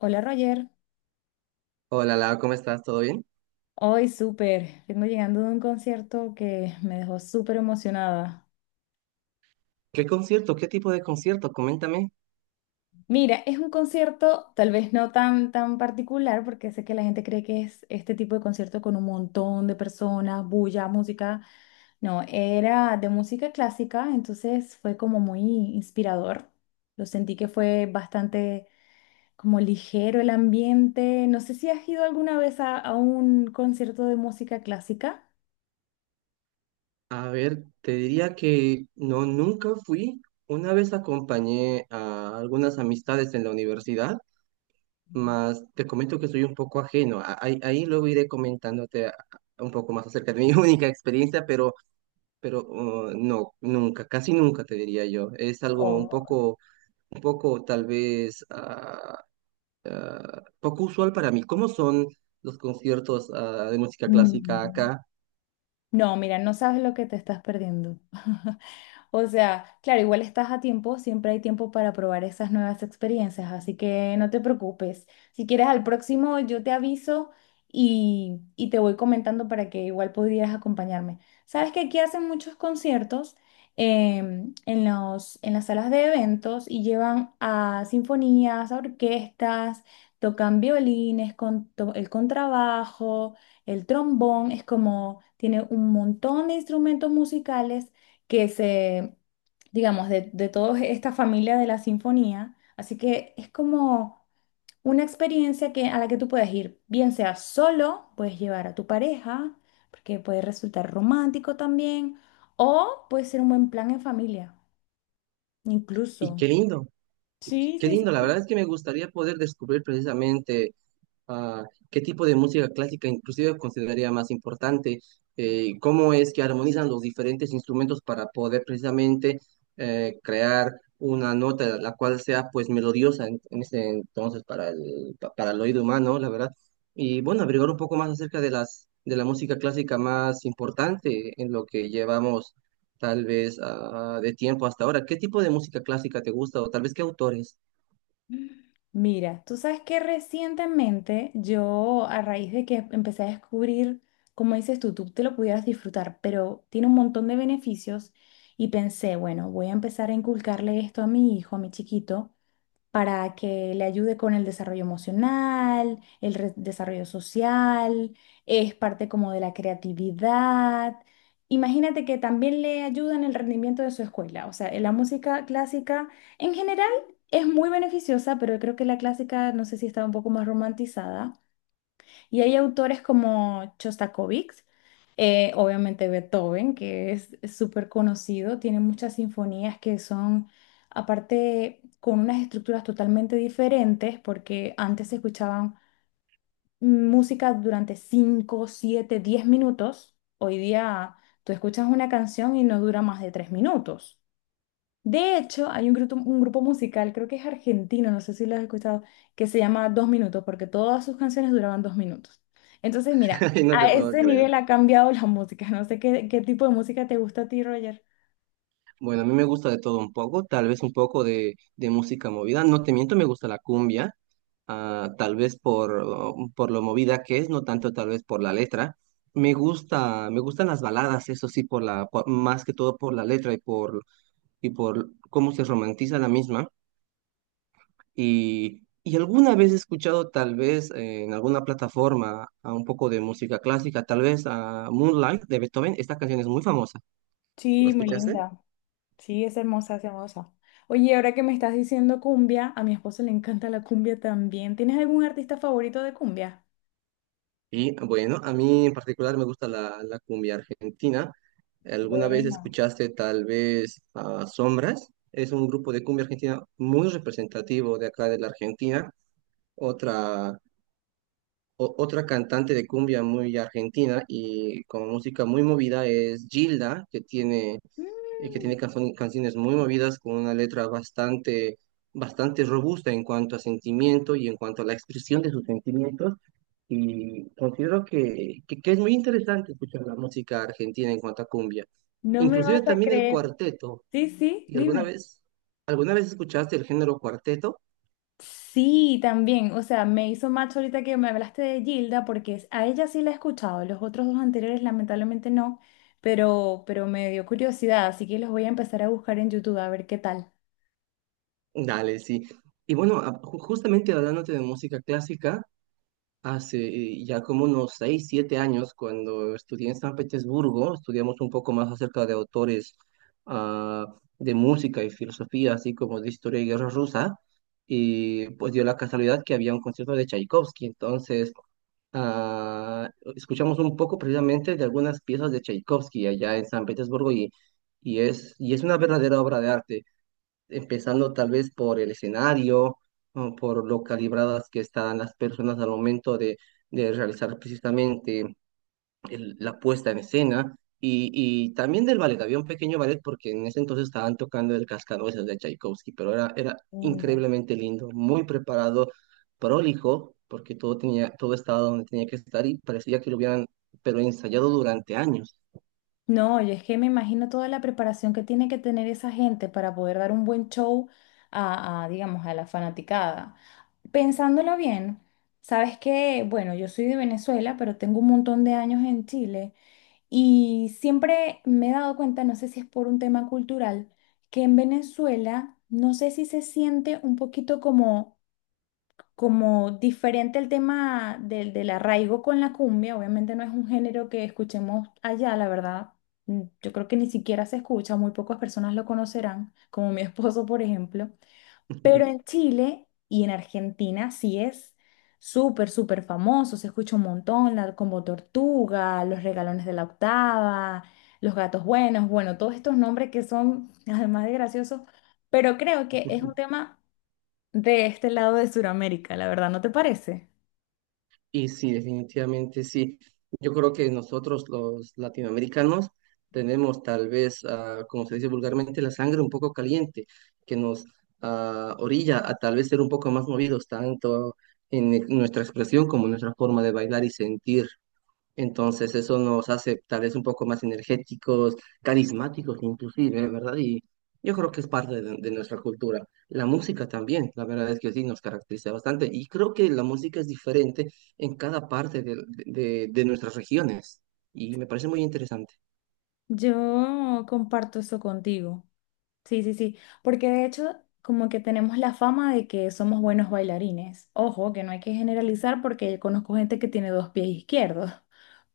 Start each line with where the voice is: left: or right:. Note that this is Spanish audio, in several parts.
left: Hola, Roger,
right: Hola, Lau, ¿cómo estás? ¿Todo bien?
left: hoy súper, vengo llegando de un concierto que me dejó súper emocionada.
right: ¿Qué concierto? ¿Qué tipo de concierto? Coméntame.
left: Mira, es un concierto tal vez no tan particular porque sé que la gente cree que es este tipo de concierto con un montón de personas, bulla, música. No, era de música clásica, entonces fue como muy inspirador. Lo sentí que fue bastante como ligero el ambiente. No sé si has ido alguna vez a un concierto de música clásica.
right: A ver, te diría que no, nunca fui. Una vez acompañé a algunas amistades en la universidad, mas te comento que soy un poco ajeno. Ahí, luego iré comentándote un poco más acerca de mi única experiencia, pero pero no, nunca, casi nunca te diría yo. Es algo
left: Oh.
right: un poco tal vez poco usual para mí. ¿Cómo son los conciertos de música clásica
left: Mm.
right: acá?
left: No, mira, no sabes lo que te estás perdiendo. O sea, claro, igual estás a tiempo, siempre hay tiempo para probar esas nuevas experiencias, así que no te preocupes. Si quieres al próximo, yo te aviso y te voy comentando para que igual pudieras acompañarme. Sabes que aquí hacen muchos conciertos en en las salas de eventos y llevan a sinfonías, a orquestas, tocan violines, el contrabajo, el trombón, es como, tiene un montón de instrumentos musicales que se, digamos, de toda esta familia de la sinfonía. Así que es como una experiencia que, a la que tú puedes ir, bien sea solo, puedes llevar a tu pareja, porque puede resultar romántico también, o puede ser un buen plan en familia,
right: Y
left: incluso.
right: qué lindo,
left: Sí,
right: qué
left: sí,
right: lindo. La
left: sí.
right: verdad es que me gustaría poder descubrir precisamente Ah, ¿Qué tipo de música clásica inclusive consideraría más importante? ¿Cómo es que armonizan los diferentes instrumentos para poder precisamente crear una nota la cual sea pues melodiosa en ese entonces para para el oído humano, la verdad? Y bueno, averiguar un poco más acerca de las de la música clásica más importante en lo que llevamos tal vez de tiempo hasta ahora. ¿Qué tipo de música clásica te gusta o tal vez qué autores?
left: Mira, tú sabes que recientemente yo, a raíz de que empecé a descubrir, como dices tú, te lo pudieras disfrutar, pero tiene un montón de beneficios y pensé, bueno, voy a empezar a inculcarle esto a mi hijo, a mi chiquito para que le ayude con el desarrollo emocional, el desarrollo social, es parte como de la creatividad. Imagínate que también le ayuda en el rendimiento de su escuela. O sea, la música clásica en general es muy beneficiosa, pero creo que la clásica, no sé si está un poco más romantizada. Y hay autores como Chostakovich, obviamente Beethoven, que es súper conocido, tiene muchas sinfonías que son, aparte, con unas estructuras totalmente diferentes, porque antes se escuchaban música durante 5 7 10 minutos. Hoy día tú escuchas una canción y no dura más de 3 minutos. De hecho, hay un grupo musical, creo que es argentino, no sé si lo has escuchado, que se llama Dos Minutos, porque todas sus canciones duraban 2 minutos. Entonces, mira,
right: No te
left: a
right: puedo
left: ese
right: creer.
left: nivel ha cambiado la música. No sé qué, qué tipo de música te gusta a ti, Roger.
right: Bueno, a mí me gusta de todo un poco, tal vez un poco de música movida. No te miento, me gusta la cumbia, tal vez por lo movida que es, no tanto tal vez por la letra. Me gustan las baladas, eso sí, por más que todo por la letra y por cómo se romantiza la misma. Y alguna vez he escuchado tal vez en alguna plataforma a un poco de música clásica, tal vez a Moonlight de Beethoven. Esta canción es muy famosa. ¿La
left: Sí, muy
right: escuchaste?
left: linda. Sí, es hermosa, es hermosa. Oye, ahora que me estás diciendo cumbia, a mi esposo le encanta la cumbia también. ¿Tienes algún artista favorito de cumbia?
right: Y bueno, a mí en particular me gusta la cumbia argentina. ¿Alguna vez
left: Bueno.
right: escuchaste tal vez a Sombras? Es un grupo de cumbia argentina muy representativo de acá de la Argentina. Otra, Otra cantante de cumbia muy argentina y con música muy movida es Gilda, que tiene
left: Mm,
right: canciones muy movidas con una letra bastante robusta en cuanto a sentimiento y en cuanto a la expresión de sus sentimientos. Y considero que es muy interesante escuchar la música argentina en cuanto a cumbia.
left: no me
right: Inclusive
left: vas a
right: también el
left: creer.
right: cuarteto.
left: Sí, sí,
right: ¿Y alguna
left: dime.
right: alguna vez escuchaste el género cuarteto?
left: Sí, también, o sea, me hizo match ahorita que me hablaste de Gilda, porque a ella sí la he escuchado, los otros dos anteriores lamentablemente no, pero me dio curiosidad, así que los voy a empezar a buscar en YouTube a ver qué tal.
right: Dale, sí. Y bueno, justamente hablándote de música clásica, hace ya como unos 6, 7 años, cuando estudié en San Petersburgo, estudiamos un poco más acerca de autores ah, de música y filosofía, así como de historia y guerra rusa, y pues dio la casualidad que había un concierto de Tchaikovsky, entonces ah, escuchamos un poco precisamente de algunas piezas de Tchaikovsky allá en San Petersburgo y es una verdadera obra de arte empezando tal vez por el escenario, o por lo calibradas que están las personas al momento de realizar precisamente la puesta en escena. Y también del ballet, había un pequeño ballet porque en ese entonces estaban tocando el Cascanueces de Tchaikovsky, era
left: Lindo.
right: increíblemente lindo, muy preparado, prolijo, porque todo tenía, todo estaba donde tenía que estar y parecía que lo pero ensayado durante años.
left: No, yo es que me imagino toda la preparación que tiene que tener esa gente para poder dar un buen show digamos, a la fanaticada. Pensándolo bien, sabes que, bueno, yo soy de Venezuela, pero tengo un montón de años en Chile. Y siempre me he dado cuenta, no sé si es por un tema cultural, que en Venezuela no sé si se siente un poquito como, como diferente el tema del arraigo con la cumbia. Obviamente no es un género que escuchemos allá, la verdad. Mm. Yo creo que ni siquiera se escucha, muy pocas personas lo conocerán, como mi esposo, por ejemplo. Pero en Chile y en Argentina sí es súper famoso, se escucha un montón, la Combo Tortuga, los Regalones de la Octava, los Gatos Buenos, bueno, todos estos nombres que son, además de graciosos, pero creo que es un tema de este lado de Sudamérica, la verdad, ¿no te parece?
right: Y sí, definitivamente sí. Yo creo que nosotros los latinoamericanos tenemos tal vez, como se dice vulgarmente, la sangre un poco caliente, que nos orilla a tal vez ser un poco más movidos, tanto en nuestra expresión como en nuestra forma de bailar y sentir. Entonces eso nos hace tal vez un poco más energéticos, carismáticos inclusive, ¿verdad? Y yo creo que es parte de nuestra cultura. La música también, la verdad es que sí, nos caracteriza bastante. Y creo que la música es diferente en cada parte de nuestras regiones. Y me parece muy interesante.
left: Yo comparto eso contigo. Sí, sí, sí, porque de hecho como que tenemos la fama de que somos buenos bailarines. Ojo, que no hay que generalizar porque conozco gente que tiene dos pies izquierdos.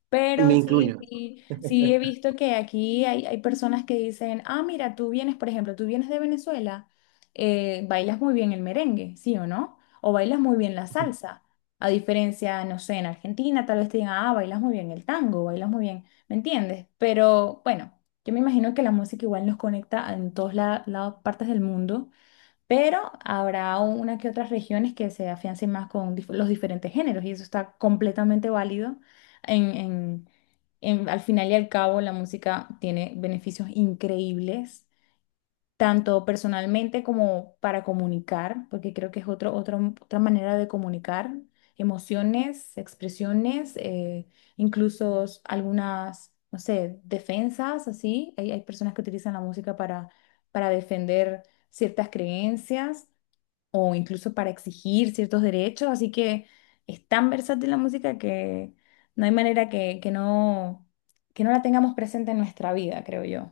left: Pero
right: Me
left: sí,
right: incluyo.
left: sí, sí, he visto que aquí hay personas que dicen, ah, mira, tú vienes, por ejemplo, tú vienes de Venezuela, bailas muy bien el merengue, ¿sí o no? O bailas muy bien la salsa. A diferencia, no sé, en Argentina tal vez te digan, ah, bailas muy bien el tango, bailas muy bien, ¿me entiendes? Pero bueno, yo me imagino que la música igual nos conecta en todas las partes del mundo, pero habrá una que otras regiones que se afiancen más con los diferentes géneros y eso está completamente válido. En, en- Al final y al cabo, la música tiene beneficios increíbles, tanto personalmente como para comunicar, porque creo que es otra manera de comunicar emociones, expresiones, incluso algunas, no sé, defensas, así. Hay personas que utilizan la música para defender ciertas creencias o incluso para exigir ciertos derechos, así que es tan versátil la música que no hay manera que no la tengamos presente en nuestra vida, creo yo.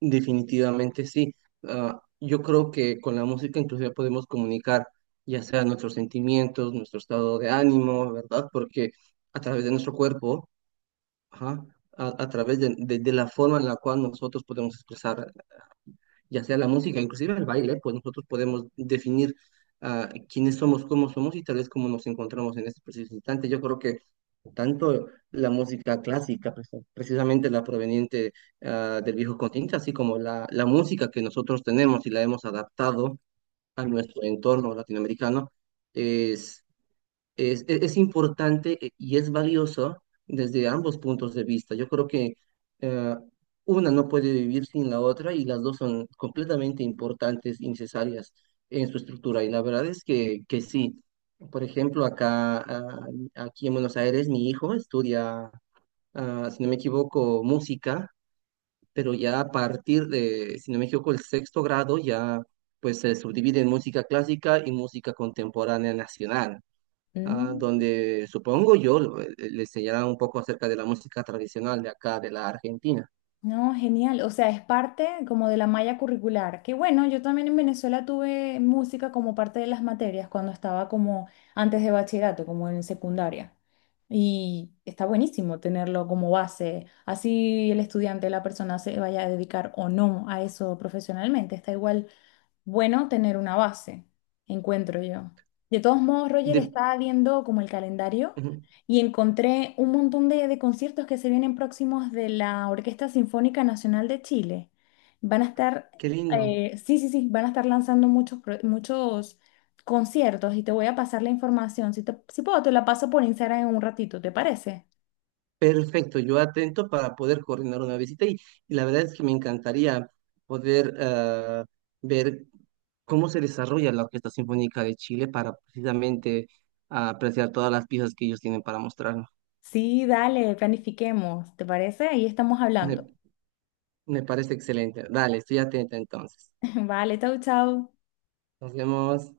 right: Definitivamente sí. Ah, yo creo que con la música inclusive podemos comunicar ya sea nuestros sentimientos, nuestro estado de ánimo, ¿verdad? Porque a través de nuestro cuerpo, ajá, a través de la forma en la cual nosotros podemos expresar, ya sea la música, inclusive el baile, pues nosotros podemos definir quiénes somos, cómo somos y tal vez cómo nos encontramos en este preciso instante. Yo creo que tanto la música clásica, pues, precisamente la proveniente del viejo continente, así como la música que nosotros tenemos y la hemos adaptado a nuestro entorno latinoamericano, es importante y es valioso desde ambos puntos de vista. Yo creo que eh, una no puede vivir sin la otra y las dos son completamente importantes y necesarias en su estructura. Y la verdad es que sí. Por ejemplo, acá, aquí en Buenos Aires, mi hijo estudia, ah, si no me equivoco, música, pero ya a partir de, si no me equivoco, el sexto grado ya pues se subdivide en música clásica y música contemporánea nacional
left: Mm,
right: donde supongo yo le enseñarán un poco acerca de la música tradicional de acá, de la Argentina.
left: no, genial, o sea, es parte como de la malla curricular, que bueno, yo también en Venezuela tuve música como parte de las materias cuando estaba como antes de bachillerato, como en secundaria. Y está buenísimo tenerlo como base. Así el estudiante, la persona se vaya a dedicar o no a eso profesionalmente. Está igual bueno tener una base, encuentro yo. De todos modos, Roger,
right: De-
left: estaba viendo como el calendario
right: Ujú,
left: y encontré un montón de conciertos que se vienen próximos de la Orquesta Sinfónica Nacional de Chile. Van a estar,
right: Qué lindo.
left: sí, sí, sí, van a estar lanzando muchos, muchos conciertos y te voy a pasar la información. Si, si puedo, te la paso por Instagram en un ratito, ¿te parece?
right: Perfecto, yo atento para poder coordinar una visita y la verdad es que me encantaría poder ver cómo se desarrolla la Orquesta Sinfónica de Chile para precisamente apreciar todas las piezas que ellos tienen para mostrarnos.
left: Sí, dale, planifiquemos, ¿te parece? Ahí estamos
right: Me,
left: hablando.
right: me parece excelente. Dale, estoy atenta entonces.
left: Vale, chau, chau.
right: Nos vemos.